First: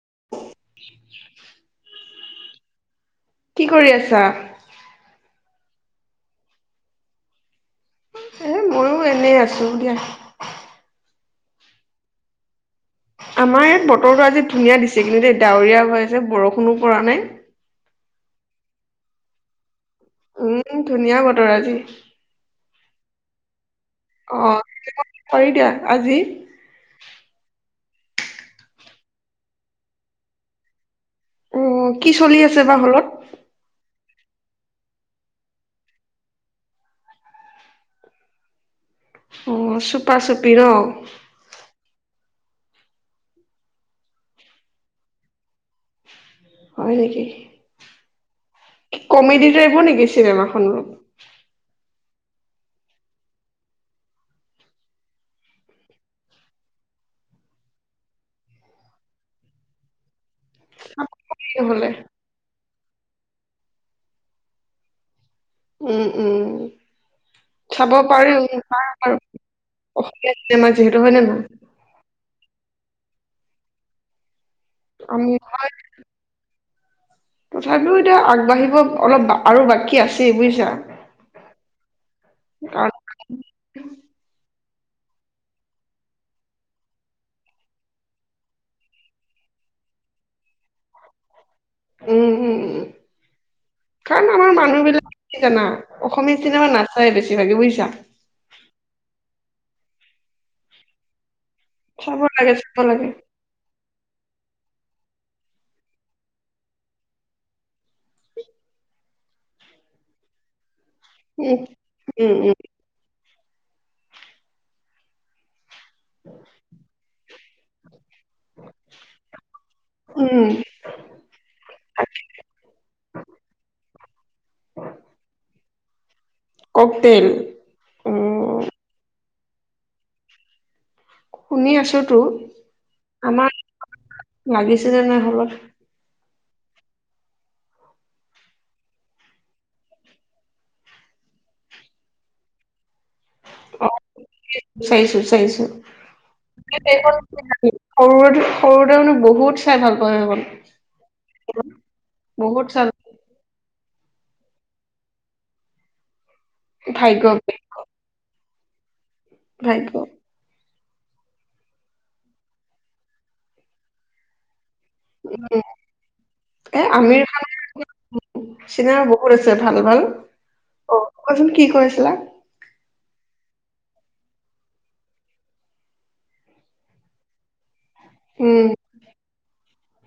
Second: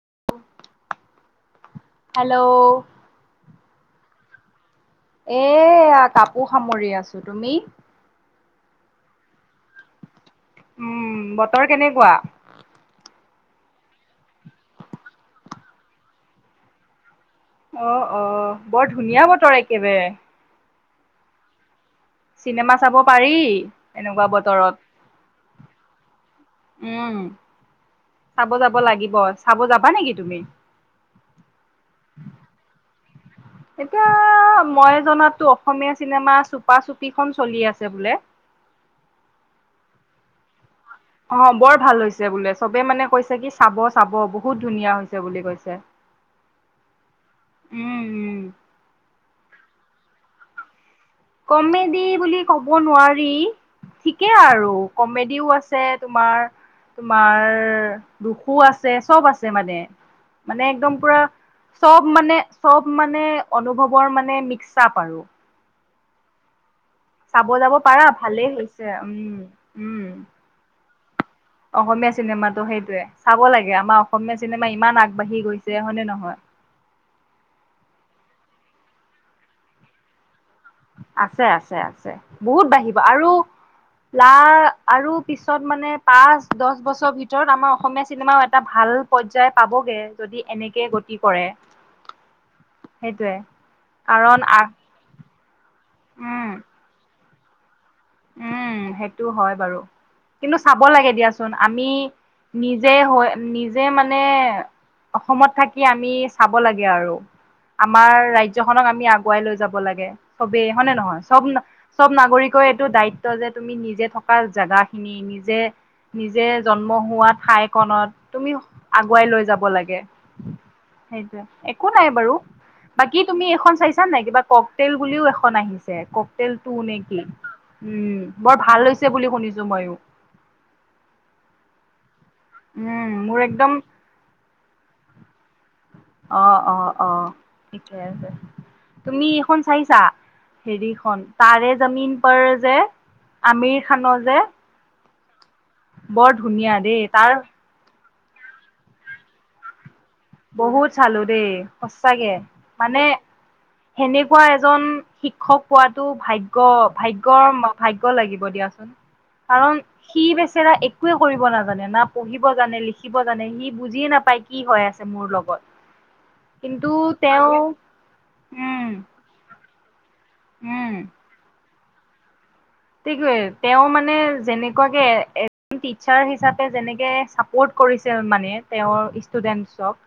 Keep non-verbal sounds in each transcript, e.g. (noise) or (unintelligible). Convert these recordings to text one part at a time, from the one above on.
(unintelligible) Hello কি কৰি আছা। এয়া কাপোৰ সামৰি আছো তুমি এ ময়ো এনেই আছোঁ দিয়া। উম বতৰ কেনেকোৱা আমাৰ ইয়াত বতৰটো আজি ধুনীয়া দিছে কিন্তু এ ডাৱৰীয়া হৈ আছে বৰষুণো পৰা নাই অ অ বৰ ধুনীয়া বতৰ একেবাৰে। উম ধুনীয়া বতৰ আজি। চিনেমা চাব পাৰি এনেকোৱা অ পাৰি দিয়া আজি বতৰত উম। চাব যাব লাগিব চাব যাবা নেকি তুমি অ কি চলি আছে বা হলত। এতিয়া মই জনাতো অসমীয়া চিনেমা চুপা চুপিখন চলি আছে বোলে (unintelligible) অঁ চুপা চুপি ন অ বৰ ভাল হৈছে বোলে চবে মানে কৈছে কি চাব চাব বহুত ধুনীয়া হৈছে বুলি কৈছে হয় নেকি? উম উম কি কমেডি টাইপৰ নেকি চিনেমা খনৰ অলপ কমেডি বুলি ক'ব নোৱাৰি। ঠিকেই আৰু কমেডিও আছে তোমাৰ। তোমাৰ দুখো আছে চব আছে মানে মানে একদম পুৰা। নহ'লে চব মানে চব মানে অনুভৱৰ মানে মিক্ চাপ আৰু। উম, যাব উম। চাব পাৰা পাৰি ভালেই হৈছে আৰু উম উম অসমীয়া চিনেমা যিহেতু হয় নে নহয় অসমীয়া চিনেমাটো সেইটোয়ে চাব লাগে আমাৰ অসমীয়া চিনেমা ইমান আমি আগবাঢ়ি হয়, গৈছে হয়নে নহয়। তথাপিও এতিয়া আগবাঢ়িব অলপ আৰু বাকী আছেই বুইছে আছে আছে আছে বহুত কাৰণ বাঢ়িব আৰু লা আৰু পিছত মানে পাঁচ দহ বছৰ ভিতৰত আমাৰ অসমীয়া চিনেমাও এটা ভাল পৰ্যায় পাব গে যদি এনেকে গতি কৰে উম উম উম সেইটোৱে কাৰণ আমাৰ মানুহ বিলাক কি জানা। অসমীয়া উম চিনেমা নাচাই বেছিভাগে বুজিছা উম সেইটো হয় বাৰু কিন্তু চাব লাগে দিয়াচোন। আমি চাব লাগে চাব নিজে লাগে হৈ নিজে মানে। মানে অসমত থাকি আমি চাব লাগে আৰু আমাৰ ৰাজ্যখননক আমি আগুৱাই লৈ যাব লাগে চবেই। হয় নে নহয় চব উম চব উম উম নাগৰিকৰে দায়িত্ব যে তুমি নিজে থকা জোগা খিনি নিজে। নিজে জন্ম হোৱা ঠাইকনত তুমি আগুৱাই লৈ যাব লাগে। উম সেইটোৱেই একো নাই বাৰু বাকী তুমি এইখন চাইছা নাই কিবা কক তেল বুলিও এখন আহি কক তেল টো নেকি ককতেল উম বৰ ভাল হৈছে। বুলি শুনিছো ময়ো শুনি আছো তো মোৰ আমাৰ একদম লাগিছে যে নাই হলত অ অ অ ঠিকে আছে তুমি এইখন চাইছা হেৰিখন তাৰে জামিন পাৰ যে আমিৰ খানৰ যে। সৰু বৰ ধুনীয়া সৰুতে দেই তাৰ মনো বহুত চাই ভাল। পাওঁ সেইখন বহুত চালো দেই সচাকে বহুত চালো মানে সেনেকুৱা এজন শিক্ষক পোৱাতো ভাগ্য ভাগ্য ভাগ্য লাগিব দিয়া। কাৰণ ভাগ্য সি বেচেৰা এক। একোৱে কৰিব নাজানে না পঢ়িব জানে লিখিব জানে সি বুজিয়ে নাপায় কি হয় আছে। মোৰ লগত এ কিন্তু আমিৰ খান তেওঁ উম চিনেমা বহুত আছে ভাল ভাল অ কচোন কি কৈছিলা ত তেওঁ মানে যেনেকুৱাকে এজন টিচাৰ হিচাপে যেনেকে চা পৰ্ট কৰিছিল মানে উম তেওঁৰ ষ্টুডেন্টছক।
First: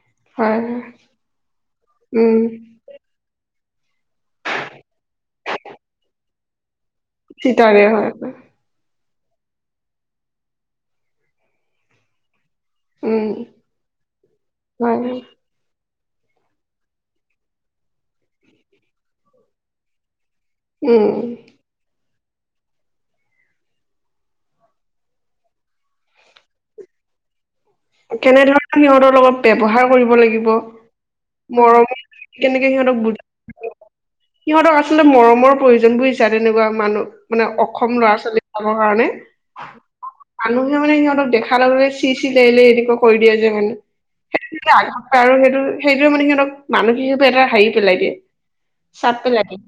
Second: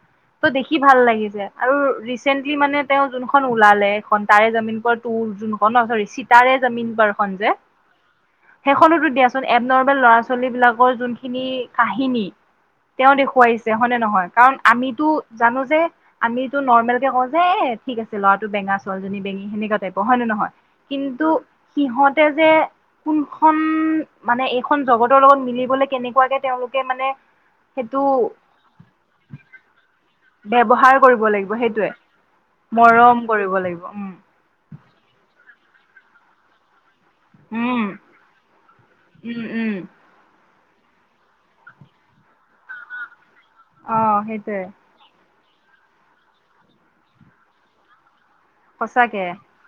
ত হয় দেখি হয় ভাল লাগিছে আৰু উম ৰিচেন্টলি মানে তেওঁ যোনখন ওলালে তাৰে জামিন পৰ তোৰ যোনখন ন চ চিতাৰে জামিন পৰখন যে সেইটোৱে হয়। এব নৰ্মেল ল'ৰা ছোৱালী বিলাকৰ যোনখিনি কাহিনী। তেওঁ উম দেখুৱাইছে হয়নে নহয় কাৰণ হয় আমিতো হয়। জানো যে। আমিতো নৰ্মেল কে কওঁ যে এ ঠিক আছে ল'ৰাটো বেঙ ছালীজনী বেঙী সেনেুৱা টাইপৰ হয় নে নহয়। উম কিন্তু সিহতে যে কোনখন মানে এইখন জগতৰ লগত মিলিবলে কেনেকুৱাকে তেওঁলোকে মানে সেইটো কেনে ধৰণে সিহঁতৰ লগত ব্যৱ্হাৰ কৰিব লাগিব ব্যৱহাৰ কৰিব লাগিব সেইটোৱে মৰমৰ কেনেকে। সিহঁতক বুজ মৰম কৰিব লাগিব উম সিহঁতক আচলতে মৰমৰ। প্ৰয়োজন বোৰ হিচা তেনেকুৱা মানুহ মানে উম অসম ল'ৰা ছোৱালী যাবৰ কাৰণে। উম উম মানুহে মানে সিহঁতক দেখা লগে লগে চি চি লে লে এনোৱা কৰিব। অ মানে সেইটোৱে সেই আগ আৰু সেই। সেইটোৱে মানে স অক মানসিকে এটা হাৰি পেলাই দিয়ে। চাপ সচাকে পেলাই দিয়ে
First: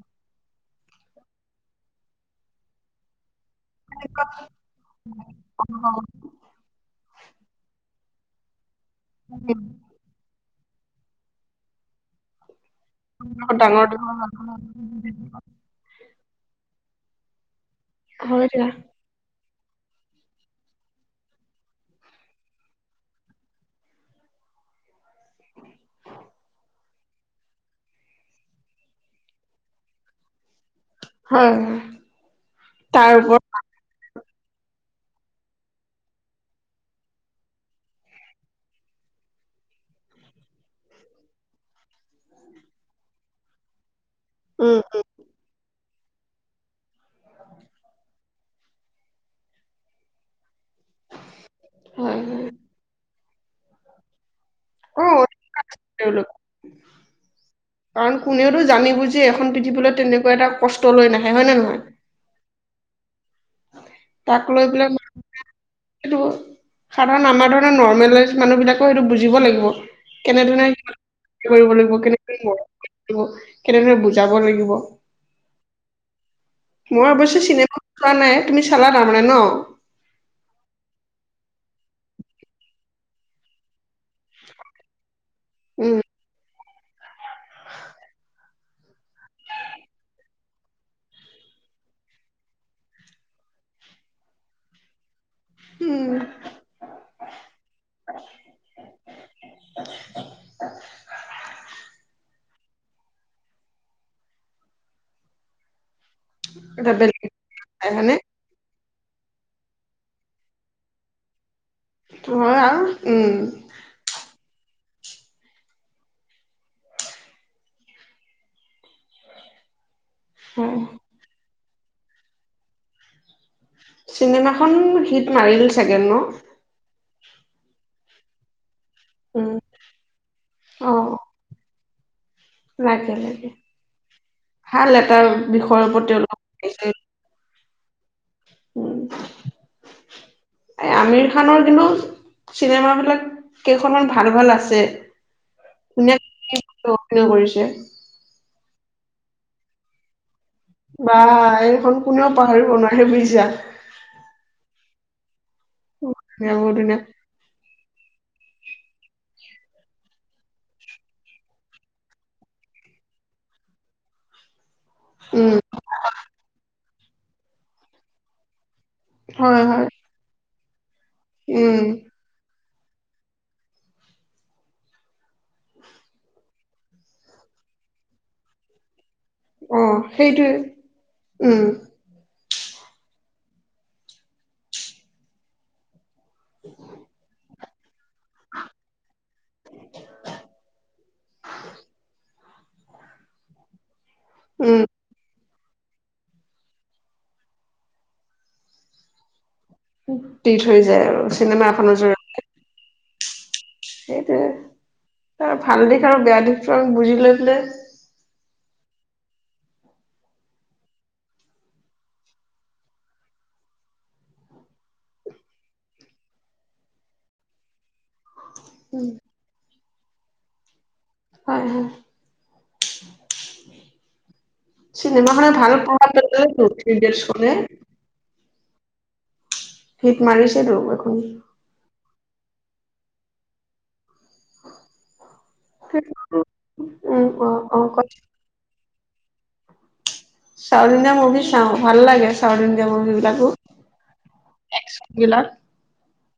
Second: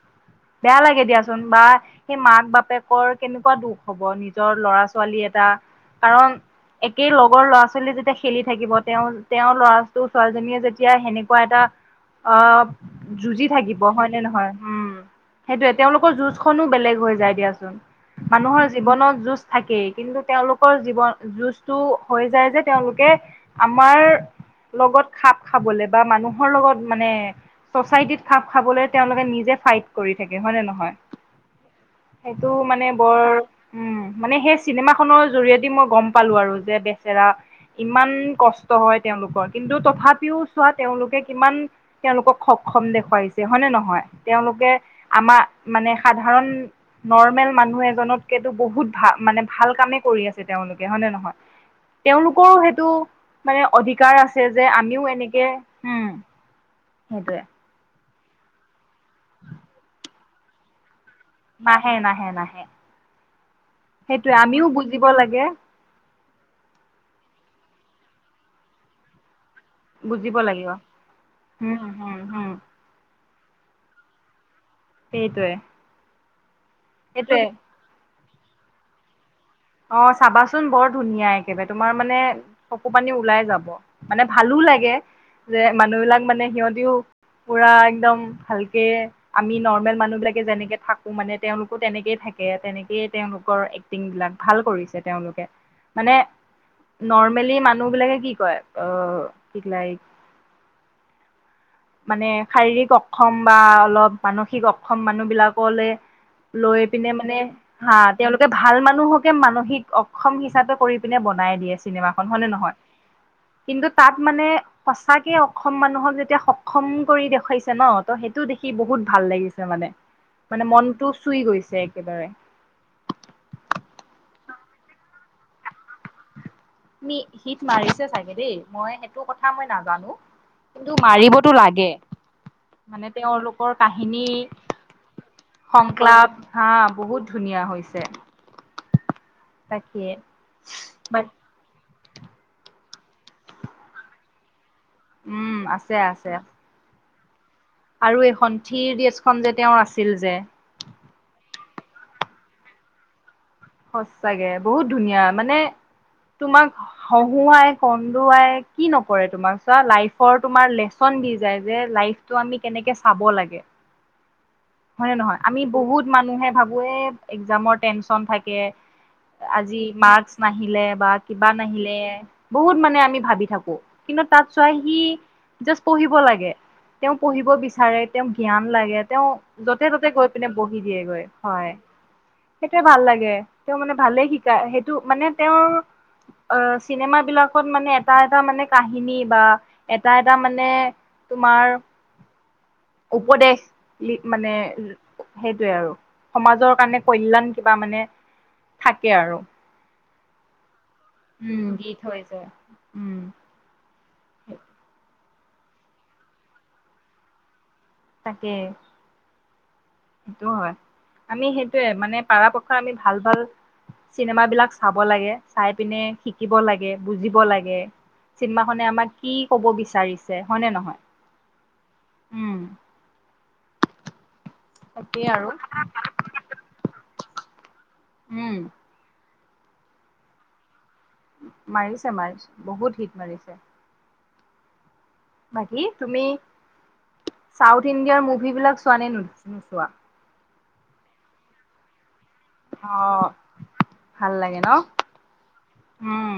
বেয়া লাগে দিয়াচোন বা সেই মাক বাপেকৰ কেনেকুৱা দুখ হব নিজৰ ল'ৰা ছোৱালী এটা কাৰণ। সেই লগৰ ল'ৰা ছোৱালী যেতিয়া খেলি থাকিব তেওঁ তেওঁৰ ল'ৰাটো ছোৱালীজনীয়ে যেতিয়া সেনেকুৱা এটা অ। ডাঙৰ। হয় ডাঙৰ ন নহয় উম সেইটোয়ে তেওঁলোকৰ যুজ খো বেলেগ হৈ যায় দিয়াচোন হয় মানুহৰ দিয়া জীৱনত যোজ থাকেই কিন্তু তেওঁলোকৰ জীৱন যুঁজটো হৈ যায় যে তেওঁলোকে আমাৰ। লগত খাপ খাবলে বা মানুহৰ লগত মানে চচাইটিত খাপ। খাবলৈ তেওঁলোকে নিজে ফাইট কৰি থাকে হয় নে নহয়। হয় হয় সেইটো মানে তাৰ বৰ ওপৰত উম। মানে সেই চিনেমা খনৰ জৰিয়তে মই গম পালো আৰু যে বেচেৰা। ইমান কষ্ট হয় তেওঁলোকৰ কিন্তু তথাপিও চোৱা তেওঁলোকে কিমান তেওঁলোকক অসমম দেখুৱাইছে হয় নে নহয় তেওঁলোকে উম উম আমাৰ মানে সাধাৰণ নৰ্মেল মানুহ এজনতকেতো বহুত ভাল মানে ভাল কামে কৰি আছে। তেওঁলোকে হয় নে নহয় হয় তেওঁলোকৰো হয় সেইটো মানে অধিকাৰ আছে। চে যে আমিও অ এনেকে। তেওঁলোক সেইটোৱে। কাৰণ কোনেওতো জানি বুজি এখন পৃথিৱীলৈ তেনেকুৱা এটা কষ্ট লৈ নাহে। হয় নে নহয়? নাহে নাহ ন। তাক লৈ পেলাই লাগে টো সাধাৰণ আমাৰ ধৰণৰ নৰ্মেলাইজ মানুবিলাক সেইটো বুজিব লাগিব। বুজিব লাগিব কেনেধৰণে হম কৰিব লাগিব হম কেনে হম মৰ লাগ কেনেদৰে বুজাব লাগিব। সেইটোৱে মই অৱশ্যে সেইটোৱে চিনেমা চোৱা নাই, তুমি চালা তাৰমানে ন'। অ চাবাচোন বৰ ধুনীয়া একেবাৰে তোমাৰ মানে চকু পানী ওলাই যাব মানে ভালো লাগে। যে উম মানুহ বিলাক মানে সিহঁতিও পুৰা একদম ভালকে আমি নৰ্মেল মানুহ বিলাকে যেনেকে থাকো মানে তেওঁলোকো তেনেকেই থাকে, তেনেকেই তেওঁলোকৰ এক্টিং বিলাক ভাল কৰিছে তেওঁলোকে। মানে উম নৰ্মেলি মানুহ বিলাকে কি কয় অ কি লাই (unintelligible) মানে শাৰীৰিক অক্ষম বা অলপ মানসিক অক্ষম মানুহবলাকলে লৈ এটা পিনে বেলেগ মানে হা হয়নে তেওঁলোকে ভাল মান। মানুহকে মানসিক অক্ষম হিচাপে কৰি পিনে বনাই দিয়ে। চিনেমা খন হয়নে হয় নহয়, আৰু উম কিন্তু তাত মানে সচাকে অক্ষম মানুহক যেতিয়া খম কৰি দেখুৱাইছে ন ত সেইটো দেখি বহুত ভাল লাগিছে মানে। মানে হয়। মনটো চুই গৈছে একেবাৰে। চিনেমাখন, হিট মাৰিল চাগে ন? (unintelligible) হিত মাৰিছে চাগে দেই মই সেইটো উম কথা মই নাজানো অ কিন্তু মাৰিবতো লাগে মানে লাগে লাগে। তেওঁলোকৰ কাহিনী ভাল এটা বিষয়ৰ ওপৰত তেওঁলোক সংকলাপ হা লিখিছে। বহুত ধুনীয়া হৈছে তাকে এই বাট আমিৰ খানৰ কিন্তু চিনেমা বিলাক কেইখনমান ভাল ভাল আছে। উম আছে ধুনীয়া আছে। অভিনয় কৰিছে আৰু এই সন্ঠিৰ ডছখন যে তেওঁৰ আছিল যে বা এইখন কোনেও পাহৰিব নোৱাৰে বুজিছা সচাগে বহুত ধুনীয়া মানে ধুনীয়া তোমাক বহুত ধুনীয়া হহুৱাই কম অ' আই কি নকৰে তোমাক চোৱা লাইফত তোমাৰ লেচন দি যায় যে লাইভ তো আমি কেনেকে চ খাব লাগে হয় নহয় উম আমি বহুত মানুহে ভাবো এহ একজামৰ টেনচন থাকে। হয় আজি হয় মাক্স নাহিলে বা কিবা উম নাহিলে বহুত মানে আমি ভাবি থাকো কিন্তু তাত চোৱা সি জাষ্ট পঢ়িব লাগে তেওঁ পঢ়িব বিচাৰে, তেওঁ জ্ঞান লাগে, তেওঁ অ য'তে ত'তে গৈ পিনে সেইটোৱে বহি দিয়েগৈ উম হয়। সেইটোৱে ভাল লাগে, তেওঁ মানে ভালেই শিকায় সেইটো মানে তেওঁৰ অ চিনেমা বিলাক মানে এটা এটা মানে কাহিনী বা এটা এটা মানে তোমাৰ উপদেশ মানে উম সেইটোৱে আৰু সমাজৰ কাৰণে কল্যাণ কিবা মানে থাকে আৰু- দি থৈ যায় আৰু উম চিনেমা গীত এখনৰ হৈ জৰিয়তে যায় উম সেইটোয়ে তাৰ ভাল দিশ আৰু বেয়া দিশটো বুজি লৈ পেলে তাকে। সেইটো হয় আমি সেইটোয়ে মানে পাৰপক্ষই আমি ভাল ভাল, চিনেমা বিলাক চাব লাগে, চাই পিনে শিকিব লাগে, বুজিব লাগে। চিনেমা খনে আমাক কি কব বিচাৰিছে হয় নে নহয়। হয় হয় উম তাকেই আৰু চিনেমাখনে ভাল প্ৰভাৱ পেলাই উম ভিত মাৰিছে তো মাৰিছে মাৰিছে বহুত হিট মাৰিছে। বাকী তুমি উম অ অ চাউথ ক ইণ্ডিয়াৰ মুভি বিলাক চোৱা নে নোচোৱা। চাউথ ইণ্ডিয়া মুভি চাও ভাল লাগে, চাউথ ইণ্ডিয়া অ মুভিবিলাকো। ভাল লাগে ন এক্স বিলাক উম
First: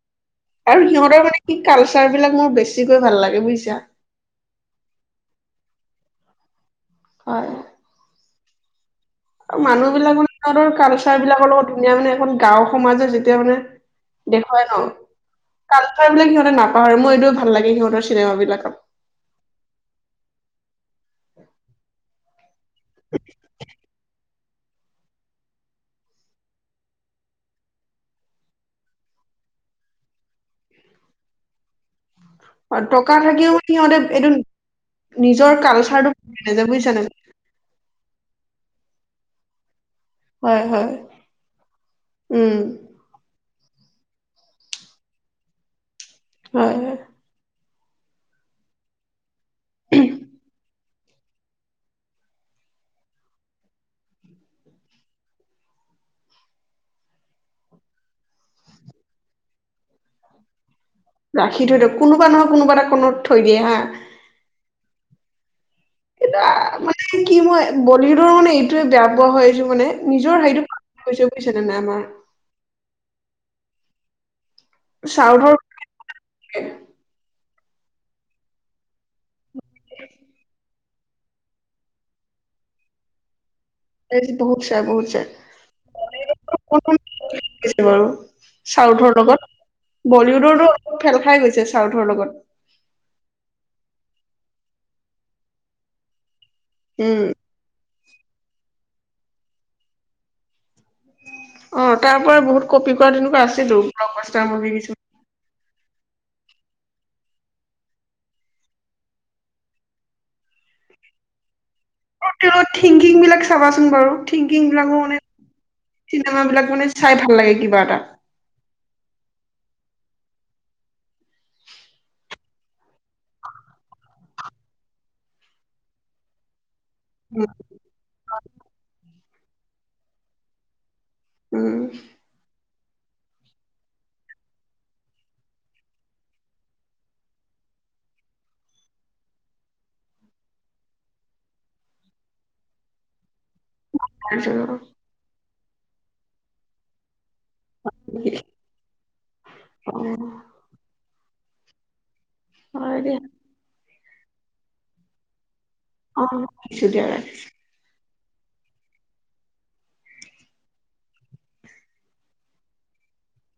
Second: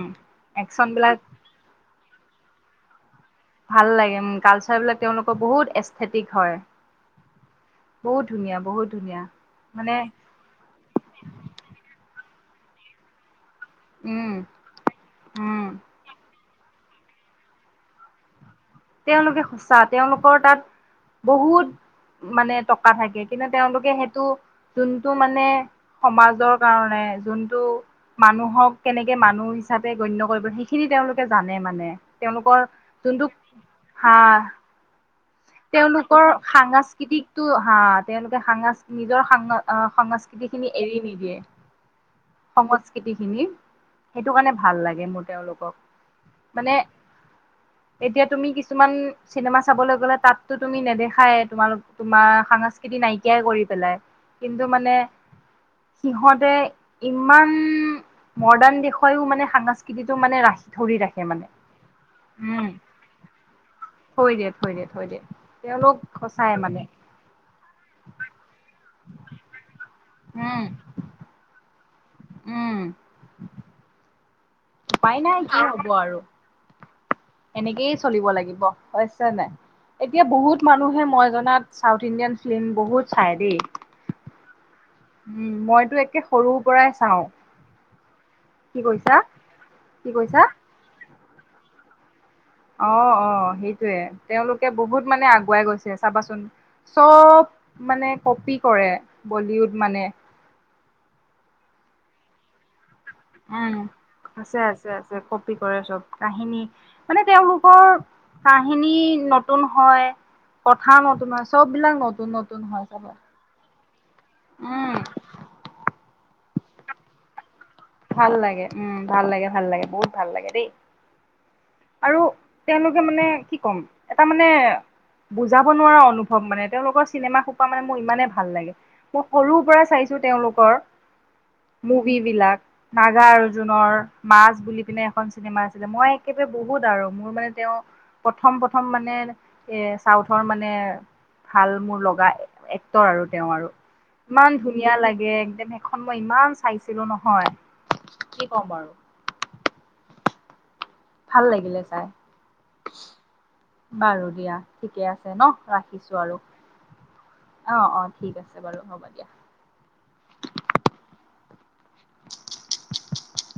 আৰু একচন বিলাক সিহঁতৰ মানে কি কালচ চাৰবিলাক মোৰ বেছিকৈ ভাল লাগে। বুজিছা ভাল লাগে উ কালচাৰ বিলাক তেওঁলোকৰ বহুত এচেথেটিক হয়। হয়। বহুত ধুনীয়া বহুত ধুনীয়া মানুহ বিলাক মানে সিহঁতৰ কালচাৰ বিলাকৰ লগত ধুনীয়া মানে এখন গাঁওৰ সমাজৰ যেতিয়া মানে উম দেখুৱাই ন উম কালচাৰ বিলাক সিহঁতে না আৰু মোৰ এইটোও ভাল লাগে সিহঁতৰ চিনেমাবিলাকত। তেওঁলোকে সঁচা, তেওঁলোকৰ তাত বহুত মানে টকা থাকে কিন্তু তেওঁলোকে সেইটো যোনটো মানে সমাজৰ কাৰণে যোনটো মানুহক কেনেকে মানুহ হিচাপে গণ্য কৰিব সেইখিনি তেওঁলোকে জানে মানে তেওঁলোকৰ যোনটো তলেপ হা এডোম। তেওঁলোকৰ সাংস্কৃতিকটো হা তেওঁলোকে সাংস্কৃতি নিজৰ সাং আহ সংস্কৃতি হয় খিনি হয় এৰি নিদিয়ে, উম সংস্কৃতি খিনি সেইটো কাৰণে ভাল লাগে মোৰ তেওঁলোকক। হয় মানে হয় এতিয়া তুমি কিছুমান চিনেমা চাবলৈ গ'লে তাত টো তুমি নেদেখা। খাই তোমালোক তোমাৰ সাংস্কৃতি নাইকিয়াই কৰি পেলাই, কিন্তু মানে সিহতে ইমান মডাৰ্ণ দেশোয়াও মানে সাংস্কৃতিটো মানে ৰাখি। ধৰি ৰাখে মানে ৰাখি থৈ দিয়ক কোনোবা নহয় উম কোনোবা এটা কণত থৈ দিয়ে হা থৈ দিয়ে থৈ দিয়ে থৈ দিয়ে। তেওঁলোক এ সঁচাই মানে কি মই বলিউডৰ মানে এইটোয়ে বেয়া পোৱা হয়যোৰ মানে নিজৰ উম হেৰিটো (unintelligible) উম উপায় নাই চাউথৰ কি হ'ব আৰু এনেকেই চলিব লাগিব হৈছে নাই। এতিয়া বহুত মানুহে মই জনাত চাউথ ইণ্ডিয়ান ফিলীম বহুত চাই দেই। বহুত চাই, বহুত চাই উম মইতো একে সৰুৰ পৰাই চাওঁ বাৰু কি চাউথৰ কৈছা লগত কি কৈছা? বলীউড অৰ টো ফেল খাই গৈছে চাউথৰ লগত। অ', -অ' সেইটয়ে তেওঁলোকে বহুত মানে আগুৱাই গৈছে চাবাচোন। উম চব মানে কপি কৰে বলিউড মান অ তাৰ পৰা বহুত কপি কৰা তেনেকুৱা উম, আছিলো ব্লগ তাৰ আছে আছে কিছুমান আছে কপি কৰে চব কাহিনী, মানে তেওঁলোকৰ কাহিনী নতুন হয়। কথাৰ নতুন হয়, চববিলাক নতুন-নতুন হয়, চব থিংকিং বিলাক চাবাচোন বাৰু থিংকিং বিলাকো মানে চিনেমাবিলাক মানে চাই ভাল লাগে কিবা। এটা ভাল লাগে উম, ভাল লাগে, ভাল লাগে বহুত ভাল লাগে দেই। আৰু তেওঁলোকে মানে কি ক'ম এটা মানে বুজাব নোৱাৰা অনুভৱ মানে তেওঁলোকৰ চিনেমা উম খোপা মানে মোৰ ইমানে ভাল লাগে মই সৰুৰ পৰাই চাইছো তেওঁলোকৰ। উম মুভি বিলাক নাগা অৰ্জুনৰ মাজ বুলি পিনে এখন চিনেমা আছিলে, মই একেবাৰে বহুত আৰু মোৰ মানে তেওঁ, প্ৰথম প্ৰথম মানে এ চাউথৰ মানে ভাল মোৰ লগা এক্টৰ আৰু তেওঁ আৰু তাৰপিছত ইমান ধুনীয়া লাগে, একদম সেইখন মই ইমান চাইছিলো নহয়। অ কি ক'ম আৰু উম ভাল লাগিলে চাই অ দিয়া বাৰু দিয়া ঠিকে আছে ন ৰাখিছো অ আৰু ৰাখিছো দিয়া ৰাখিছো অ অ ঠিক আছে বাৰু হ'ব দিয়া (unintelligible)